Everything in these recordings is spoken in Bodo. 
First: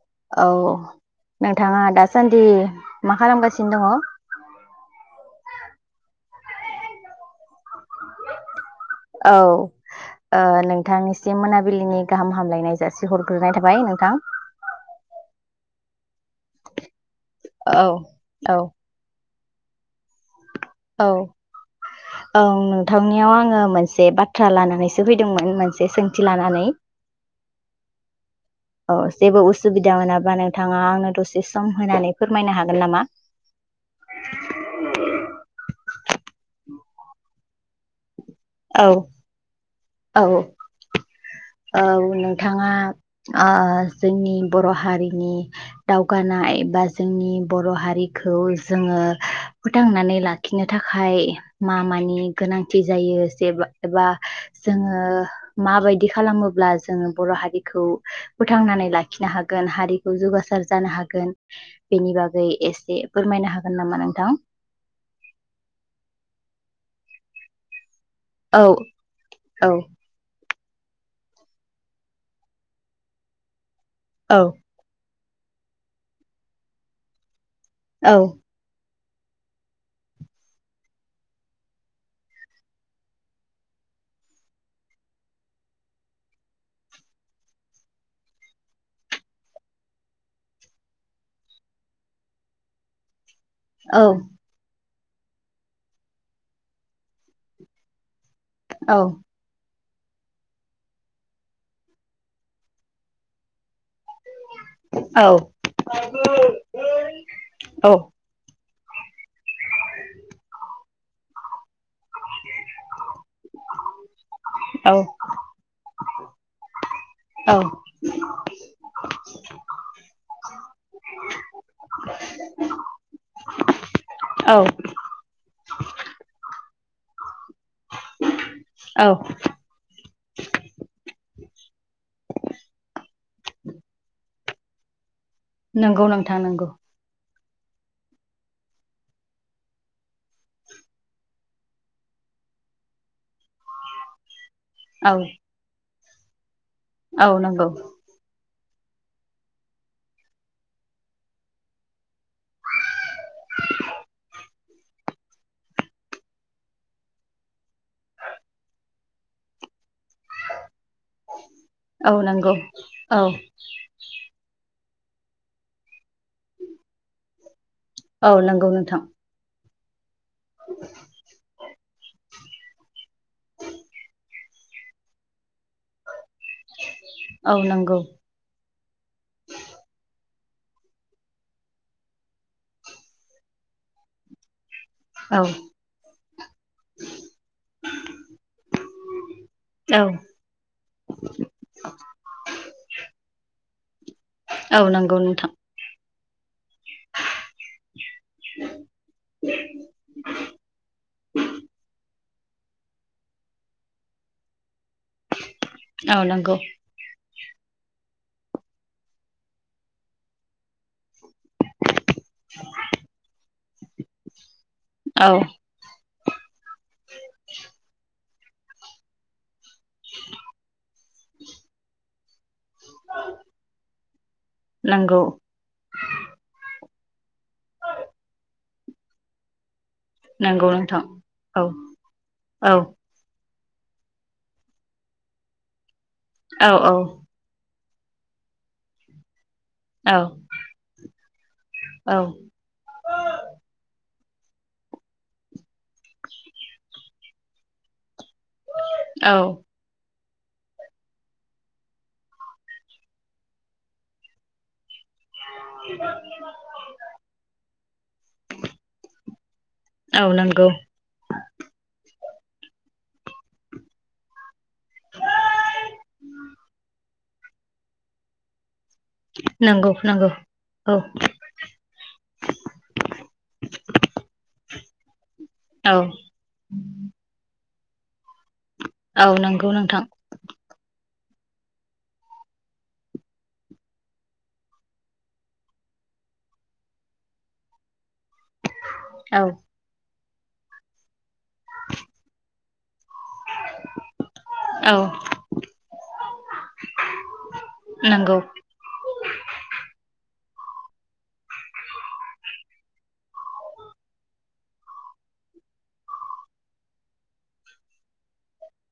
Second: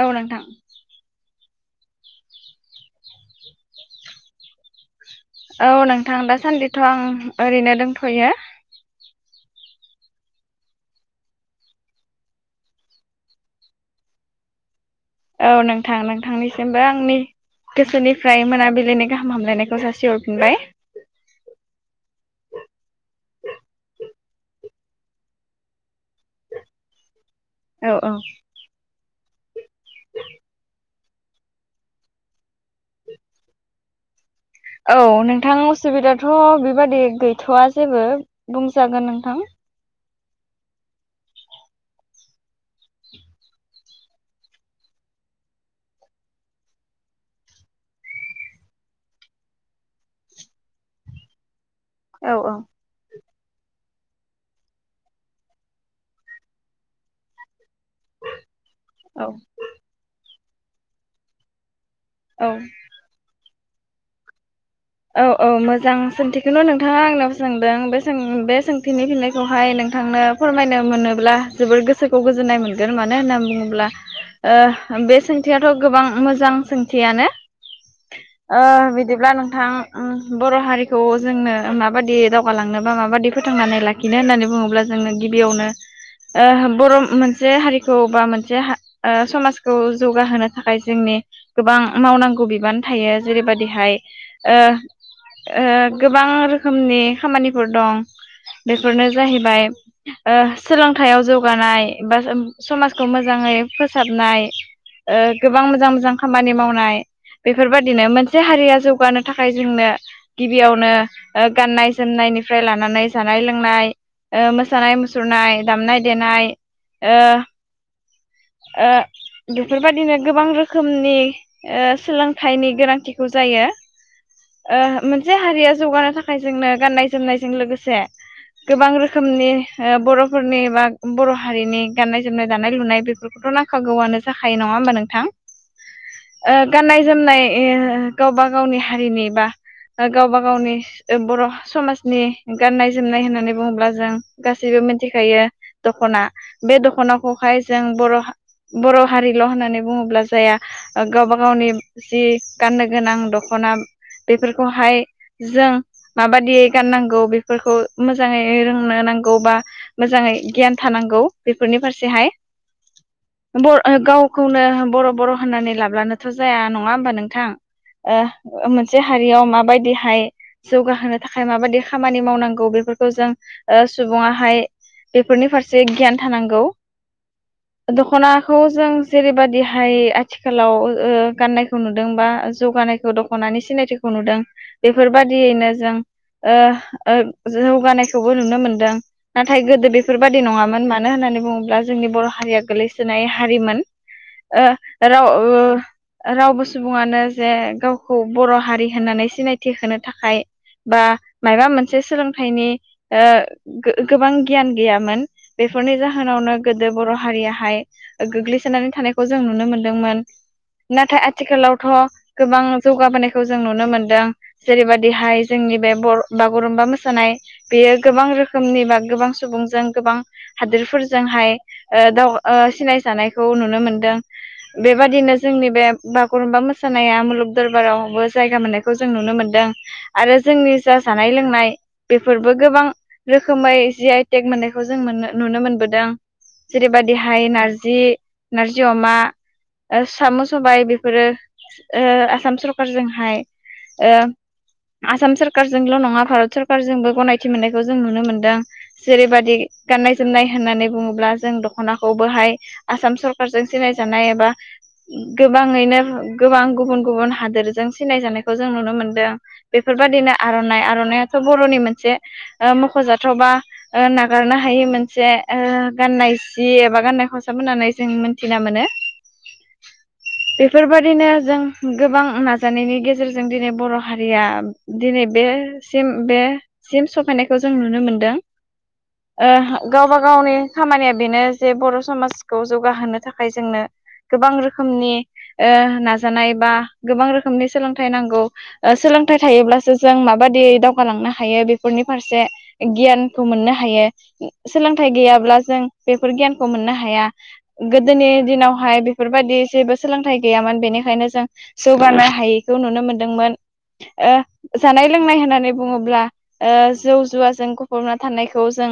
औ नोंथां। नोंथाङा दासान्दि मा खालामगासिनो दङ? औ नोंथां दासान्दिथ' आं ओरैनो दोंथ'यो। औ ओ नोंथांनिसिम मोनाबिलिनि गाहाम हामलायनाय जासि हरग्रोनाय थाबाय नोंथां। औ नोंथां नों थांनिसिमबो आंनि औ गोसोनिफ्राय औ मोनाबिलिनि गाहाम हाम हामलनायखौ जासिहर [unintelligible] औ औ नोंथांनियाव आङो मोनसे बाथ्रा लानानैसो फैदोंमोन मोनसे सों थि लानानै औ औ अ जेबो उसुबिदा मोनाबा नोंथाङा आंनो दसे सम होनानै फोरमायनो हागोन नामा? औ नोंथां असुबिदाथ' बि बादि गैथ'आ जेबो। औ बुंजागोन नोंथां। औ औ नोंथाङा ओ जोंनि बर' हारिनि दावगानाय बा जोंनि बर' हारिखौ जोङो फोथांनानै लाखिनो थाखाय मा मानि औ गोनांथि जायो? देबा एबा जोङो माबायदि खालामोब्ला जोङो बर' हारि खौ फोथांनानै लाखिनो औ हागोन हारिखौ जौगासा सार जानो हागोन बेनि बागै औ एसे फोरमायनो हाग गोन नामा नोंथां? औ औ मोजां सोंथिखौनो' नोंथाङा आंनावयाव सोंदों बे बे औ सोंथिनि औ फिननायखौहाय नोंथांनो फोरमायनो मोनोब्ला जोबोर गोसोखौ गोजोननाय मोनगोन मानो होननानै बुङोब्ला औ ओ बे सों सोंथियाथ' गोबां मोजां सोंथियानो। औ अ बिदि अब्ला नोंथां बर' हारिखौ जोंनो माबादि दावगाालांनो बा माबादि फोथांनानै लाखिनो होननानै बुङोब्ला जोंनो गिबियावनो बर' मोनसे हारिखौ बा मोनसे समाजखौ जौगाहो थाखाय जोंनि गोबां मावनांगौ बिबान थायो। जेरै बायददिहाय औ ओ गोबां रोखोमनि खामानिफोर दं। औ बेफोरनो जाहैबाय सोलोंथायाइयाव जौगानाय बा समाजखौ मोजाङै फोसाबनाय गोबां मोजां मोजां खामानि मावनाय बेफोरबायदिनो मोनसे हारिया जौगानो थाखाय जोंनो गिबियावनो गाननाय जोमनायनिफ्राय लानानै जानाय लोंनाय औ मोसानाय मुसुरनाय दामनाय देेनाय ओ ओ बेफोरबादिनो गोबां रोखोमनि सोलोंथाइनि गोनांथिखौ जायो। ओ मोनसे हारिया जौगानो थाखाय जोंनो गाननाय जोमनायजों लोगोसे गोबां औ रोखोमनि बर' फोरनि बा बर' हारिनि गाननाय जोमनाय दानाय लुनाय बेफोर बेखौथ' नांखागौआनो जाखायो नङा होमबा नोंथां नंगौ नोंथां ओ नंगौ गाननाय जोमनाय ओ गावबा गावनि हारिनि बा गावबा गावनि बर' समाजनि गाननाय जोमनाय होननानै बुङोब्ला जों गासैबो औ मिथिखायो द'खना बे औ दख'नाखौहाय नंगौ जों बर' हारिल' होननानै बुङोब्ला जाया गावबा गावनि जि गाननो गोनां दख'ना बेफोरखौहाय जों माबादियै गाननांगौ बेफोरखौ मोजाङै रोंनो नांगौ बा मोजाङै गियान थानांगौ बेफोरनि औ फारसेहाय नंगौ औ बर अ गावखौनो ओ बर' बर' होननानै लाब्लानोथ' जाया नङा होमबा नोंथां औ ओ नंगौ मोनसे नोंथां हारियाव माबाय बि हाय जौगाहोनो थाखाय माबादि खामानि मावनां खो फोरखौ जों ओ सुबुंआ हाय बेफोरनि फारसे से गियान थानांगौ। औ नंगौ दख'नाखौ जों जेरैबादिहाय आथिखालाव ओ गाननायखौ नुदों बा जौगानायखौ दख'नानि सिनायथिखौ नुदों। औ बेफोरबादियैनो जों ओ ओ जौगानायखौबो नुनो मोनदों नाथाय गोदो औ बेफोरबादि नंङामोन मानो होननानै बुंङोब्ला जोंनि बर' हारिया गोग्लैसोनाय हारिमोन। ओ औ नंगौ राव नोंथां रावबो सुबुंङानो जे गावखौ बर' हारि होननानै सिनायथि होनो थाखाय बा माबा मोनसे सोलोंथाइनि ओ गोबां गियान गैयामोन बेफोरनि औ नंगौ जाहोनावनो गोदो बर' हारिया हाय गोग्लैसोनानै थानायखौ जों नुनो मोनदोंमोन नाथाय आथिखालावथ' गोबां जौगाबोनायखौ जों नुनो मोनदों जेरै बादि औ हाय जोंनि बे बर' गुरुम्बा मोसानाय बेयो गोबां रोखोम रोखोमनि बा गोबां सुबुंजों गोबां हादोरफोरजोंहाय आ दाव ओ सिनायजानायखौ नुनो मोनदों नंगौ बेबादिनो जोंनि बे बागुरुम्बा मोसा सानाया मुलुग दरबारावबो जायगा मोननायखौ जों नुनो मोनदों। आरो नंगौ जोंनि जा नोंथां जानाय औ लोंनाय बेफोरबो औ गोबां रो खोमाय जि आइटेक मोननायखौ जों मोन्नो नुनो मोनबोदों। औ औ जेरै बायदिहाय नारजि जि नारजि अमा ओ औ साम' सबाय बेफोरो ओ औ आसाम सरखार जोंहाय ओ आसाम सर कार जोंल' नंङा भारत सोरखारजोंबो गनाय थि मोननायखौ जों नुनो मोन दों औ जेरैबादि गाननाय जोमनाय होननानै बुंङोब्ला जों दख'नाखौबोहाय आसाम सरखारजों सिनायजानाय एबा गोबांङैनो गोबां गुबुन गुबुन हादोरजों सिनायजानायखौ जों नुनो मोनदों औ बेफोरबायदिनो नंगौ आर'नाइ आर'नाइआथ' बर'नि मोनसे ओ मख'जाथावबा नागारनो हायै मोनसे ओ गाननाय सि एबा गाननाय खसा साफ होननानै जों मोनथिना मोनो नंगौ नंगौ औ बेफोरबायदिनो जों गोबां नाजानायनि गेजेरजों दिनै बर' हारिया दिनै औ बेसिम बेसिम सौफैनायखौ जो जों नुनो मोनदों औ नंगौ ओ नोंथां गावबा गावनि खामानिया बेनो जे बर' समाजखौ जौगाहोनो थाखाय जोंनो गोबां रोखोमनि ओ नाजानाय बा गोबां रोखोमनि सोलोंथाइ नांगौ ओ सोलोंथाइ औ थायोब्लासो जों माबा बादियै दावगालांना हायो बेफोरनि फारसे गियानखौ मोननो हायो औ सोलोंथाइ गैयाब्ला बेफोर गियानखौ मोननो हाया गोदोनि नंगौ दिनावहाय बेफोरबायदि जेबो सोलों उफाय गैयामोन बेनिखायनो जों जौगानो हायैखौ नुनो मोनदोंमोन ओ जानाय लोंनाय होननानै बुङोब्ला ओ जौ जुवाजों गफबना थानायखौ जों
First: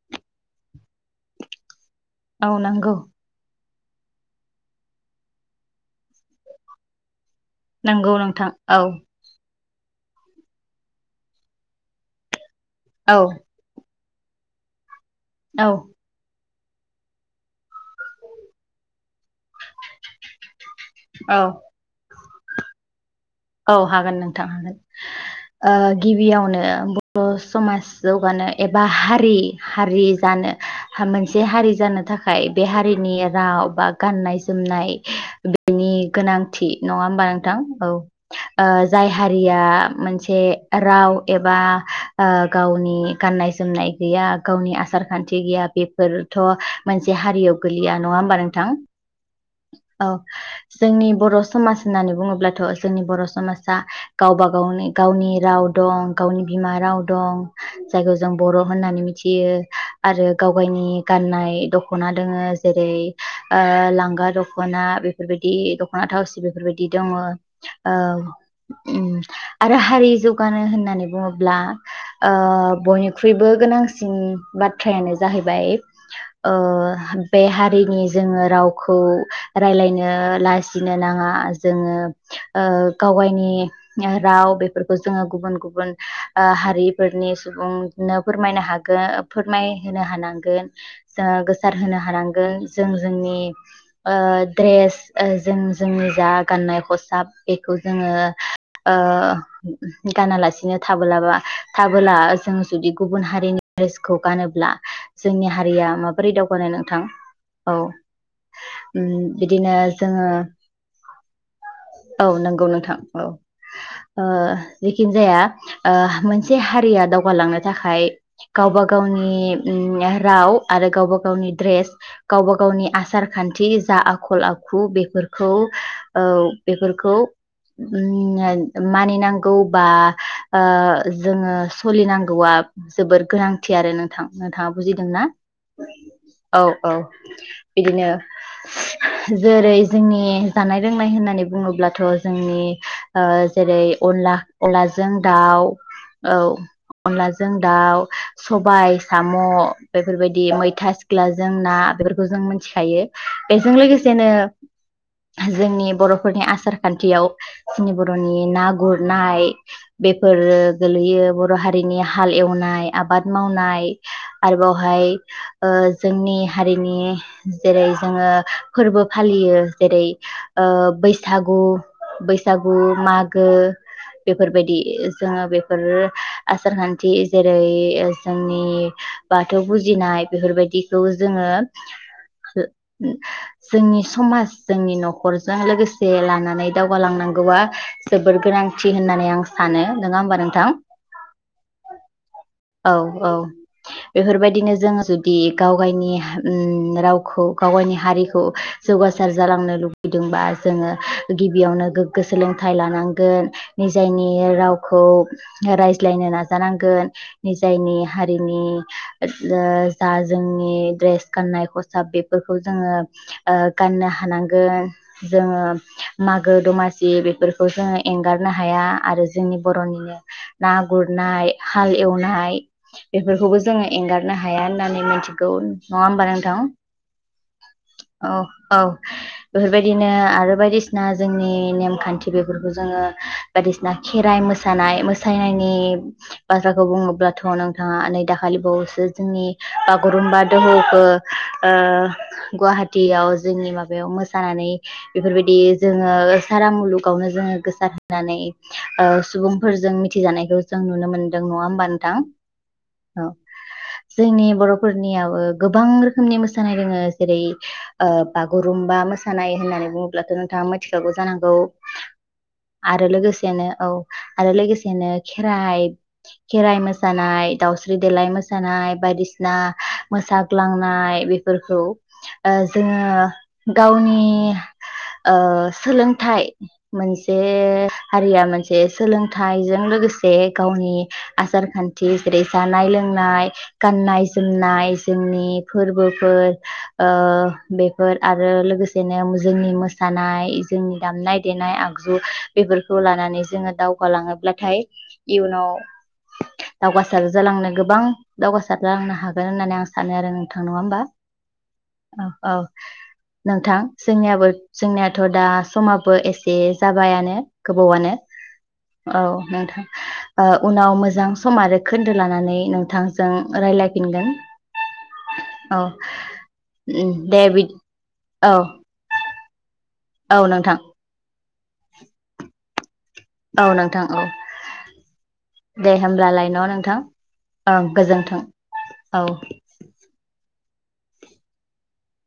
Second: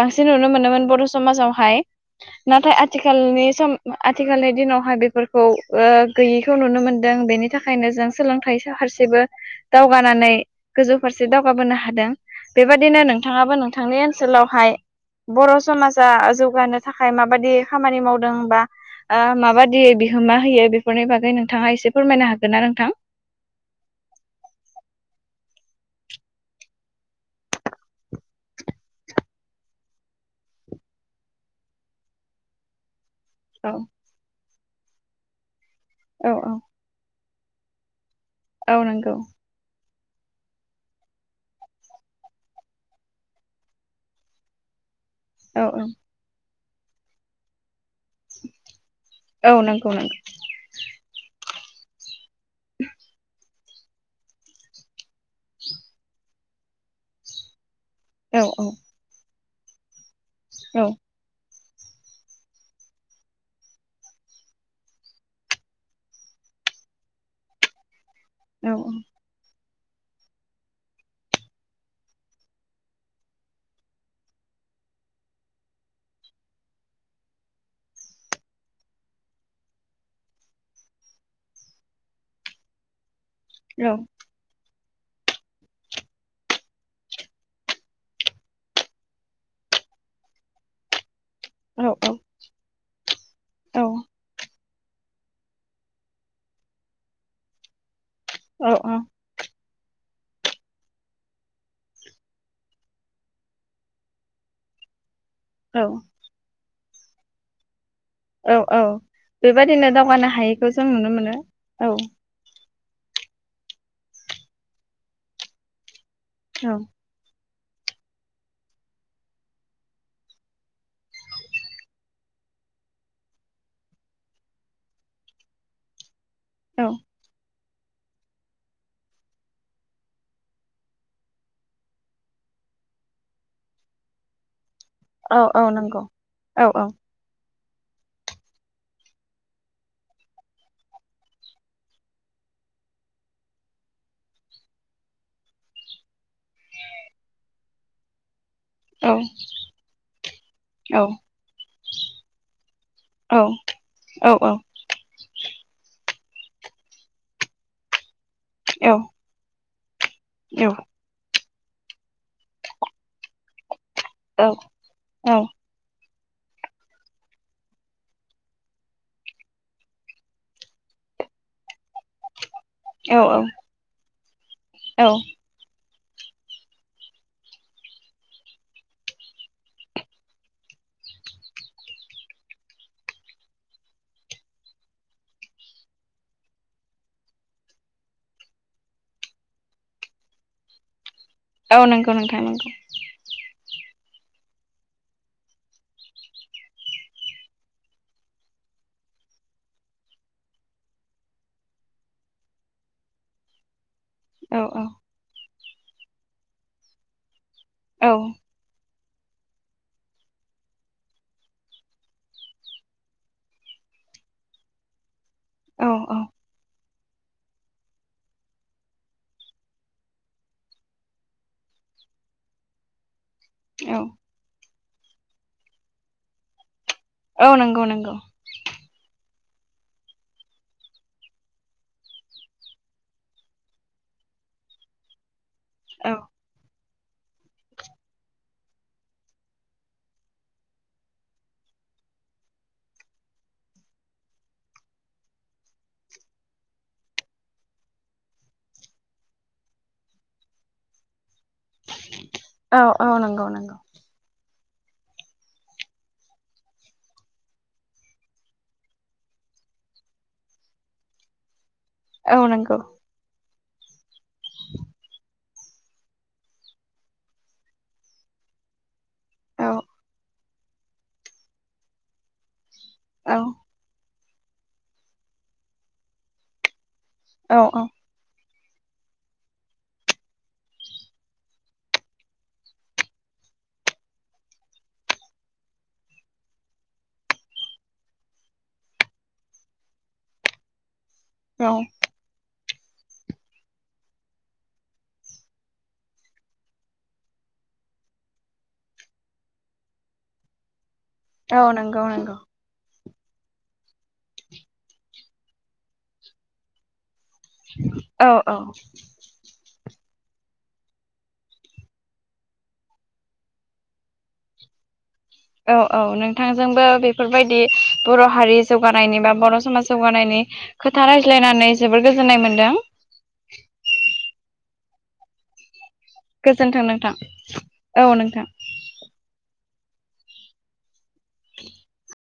बांसिन नुनो मोनोमोन बर' सु समाजावहाय औ नाथाय नंगौ आथिखालनि सम आथिखालनि दिनावहाय बेफोरखौ ओ गैयैखौ नुनो मोनदों बेनि थाखायनो जों नंगौ नोंथां सोलोंथायनि औ फारसेबो दावगानानै गोजौ फारसे दावगाबोनो हादों बेबायदिनो औ नोंथाङाबो नोंथांनि सोलावहाय बर' औ समाज ओ जौगानो थाखाय माबादि खामानि मावदों बा ओ माबादि बिहोमा होयो बे फोरनि बागै औ नोंथाङा एसे फोरमायनो हागो गोनना नोंथां औ हागोन नोंथां ओ गिबियावनो बर' समाज जौगानो एबा हारि हारि जानो हा मोनसे हारि जानो थाखाय बे हारिनि औ राव बा गाननाय जोमनाय बे बिनि औ औ गोनांथि नङा होमबा नोंथां औ ओ औ जाय नंगौ हारिया मोनसे राव एबा ओ गावनि गाननाय जोमनाय गैया गावनि आसार खान्थि औ गैया बेफोरथ' मोनसे हारियाव गोलैया नङा होमबा नोंथां औ नंगौ औ नंगौ जोंनि बर' समाज होन्नानै बुङोब्लाथ' जा गावबा गावनि गावनि राव दं गावनि बिमा राव दं। जायखौ जों औ बर' औ होननानै मिथि [unintelligible] आरो औ गावगायनि गाननाय दख'ना दोङो जेरै ओ लांगा दख'ना बेफोरबायदि दख'ना थावसि बेफोरबायदि दङ। ओ। औ औ। उम आरो हारि जौगानो होननानै बुङोब्ला ओ बयनिख्रुइबो गोनांसिन बाथ्रायानो जाहैबाय ओ बे हारिनि जोङो रावखौ रायलायनो लाजिनो नाङा जोङो। ओ गावगाय नि राव बे फोरखौ जोङो गुबुन गुबुन ओ हारिफोरनि सुबुंनो फोरमायनो हागोन फोरमायनो हानांगोन। ओ औ गोसारहोनो हानांगोन जों जोंनि ओ द्रेस ओ जों जोंनि जा गाननाय [unintelligible] साब बेखौ जोङो औ ओ गानालासिनो थाबोलाबा थाबोला जों जुदि गुबुन हारिनि ड्रेसखौ गानोब्ला जोंनि औ हारिया माबोरै दावगानाय नों नोंथां औ। औ औ उम बिदिनो बेबादिनो जोङो दावगानो हायैखौ जों नुनो मोनो औ। औ नंगौ नोंथां औ ओ जेखिनि जाया मोनसे औ हारिया दावगालांनो थाखाय गावबा- गावनि ओम राव आरो गावबा गावनि ड्रेस गावबा गावनि आसार खान्थि जा आखल आखु ओ बेफोरखौ ओ औ बेफोरखौ ओम मानिनांगौ बा ओ जोङो सोलिनांगौआ जोबोद गोनांथि आरो नोंथां नोंथाङा बुजिदोंना औ औ नंगौ औ औ। बिदिनो जेरै जोंनि जानाय लोंनाय होननानै बुङोब्लाथ' जोंनि ओ जेरै अनला अनलाजों दाउ औ अनलाजों दाउ सबाय औ साम' बेफोरबायदि मैथा औ सिख्लाजों ना बेफोरखौ जों मोनथिखायो औ बेजों लोगोसेनो औ जोंनि बर' फोरनि आसार खान्थियाव जोंनि बर' बर'नि ना गुरनाय बेफोर गोलैयो। बर' हारिनि हाल एवनाय आबाद मावनाय आरोबावहाय औ जोंनि हारिनि जेरै जोङो फोरबो फालियो जेरै ओ बैसा सागु बैसागु मागो बेफोरबायदि औ जोङो बेफोर आसार खान्थि जेरै जोंनि बाथौ फुजिनाय बेफोरबायदिखौ जोङो जोंनि समाज जोंनि न'खरजों लोगोसे से लानानै दावगालांनांगौआ जोबोर गोनांथि होननानै आं सानो नङा होमबा नोंथां? औ नंगौ नोंथां नंगौ औ औ बेफोरबायदिनो जोंङो जुदि गाव गायनि रावखौ गाव गायनि हारिखौ जौगासार जालांनो लुबैदोंबा जोङो गिबियावनो गोग्गो सोलोंथाइ लानांगोन। निजायनि औ औ रावखौ रायज्लायनो नाजानांगोन। नि जायनि औ हारिनि जा जोंनि ड्रेस गाननाय खसाब बेफोरखौ जोङो गाननो हानांगोन। जोङो औ औ मागो दमासि सि बेफोरखौ जोङो एंगारनो हाया आरो जोंनि बर'निनो ना गुरनाय हाल एवनाय बेफोरखौबो जोङो औ एंगारनो हाया होननानै मिथिगौ नङा होमबा नोंथां? औ नंगौ नंगौ औ औ बेफोरबायद दिनो आरो बायदिसिना जोंनि नेमखान्थि बेफोरखौ जोङो बायदिसिना खेराइ मोसानाय मोसानाय ए औ बाजा खौ बुङोब्लाथ' नोंथाङा नै दाखालि बावैसो जोंनि बागुरुम्बा दोहौखौ ओ गुवाहाटियाव जोंनि माबायाव मोसानानै बेफोरबायदि जोङो सारा मुलुगावनो जोङो गोसार होनानै ओ सुबुंफोरजों मिथिजानायखौ जों नुनो मोनदों नङा होनबा नोंथां औ जोंनि बर' फोरनियाबो गोबां रोखोमनि मोसानाय दोङो जेरै ओ बागुरुम्बा मोसानाय होननानै बुङोब्लाथ' नोंथाङा मिथिखागौ जानांगौ औ नंगौ आरो औ लोगोसेनो आरो लोगोसेनो खेर खेराइ मोसानाय दाावस्रि देलाय मोसानाय बायदिसिना औ सिना मोसा ग्लांनाय बेफोरखौ औ जोङो गावनि ओ सोलोंथाइ मोनसे औ हारिया मोनसे बे सोलोंथाइजों लोगोसे गावनि आसार खान्थि जेरै जानाय लोंनाय गाननाय जोमनाय जोंनि फोरबोफोर ओ बेफोर आरो लोगोसेनो मोस जोंनि मोसानाय जोंनि दामनाय औ देनाय आगजु बेफोरखौ लानानै जोङो दावगालाङोब्लाथाय इयुनाव दावगासार जालांनो गोबां दावगासार जालांनो हागोन होननानै आं सानो आरो नोंथां नङा होमबा? औ नोंगौ औ नोंगौ। औ नोंथां जोंनियाबो जोंनियाथ' दा समाबो एसे जाबायानो। गोबावनो औ नोंथां। ओ उनाव मोजां सम आरो खोन्दो लानानै नोंथांजों रायलायफिनगोन। औ औ नोंथांजोंबो उम दे बेफोरबायदि बि बर' औ हारि जौगाना नायनिबा बर' समाज औ जौगानायनि नोंथां खोथा रायज्लायनान नै जोबोद गोजोन्नाय मोन्दों। औ नोंथां औ दे होमब्लालाय न नोंथां ओं औ गोजोन्थों नोंथां औ [inaudible]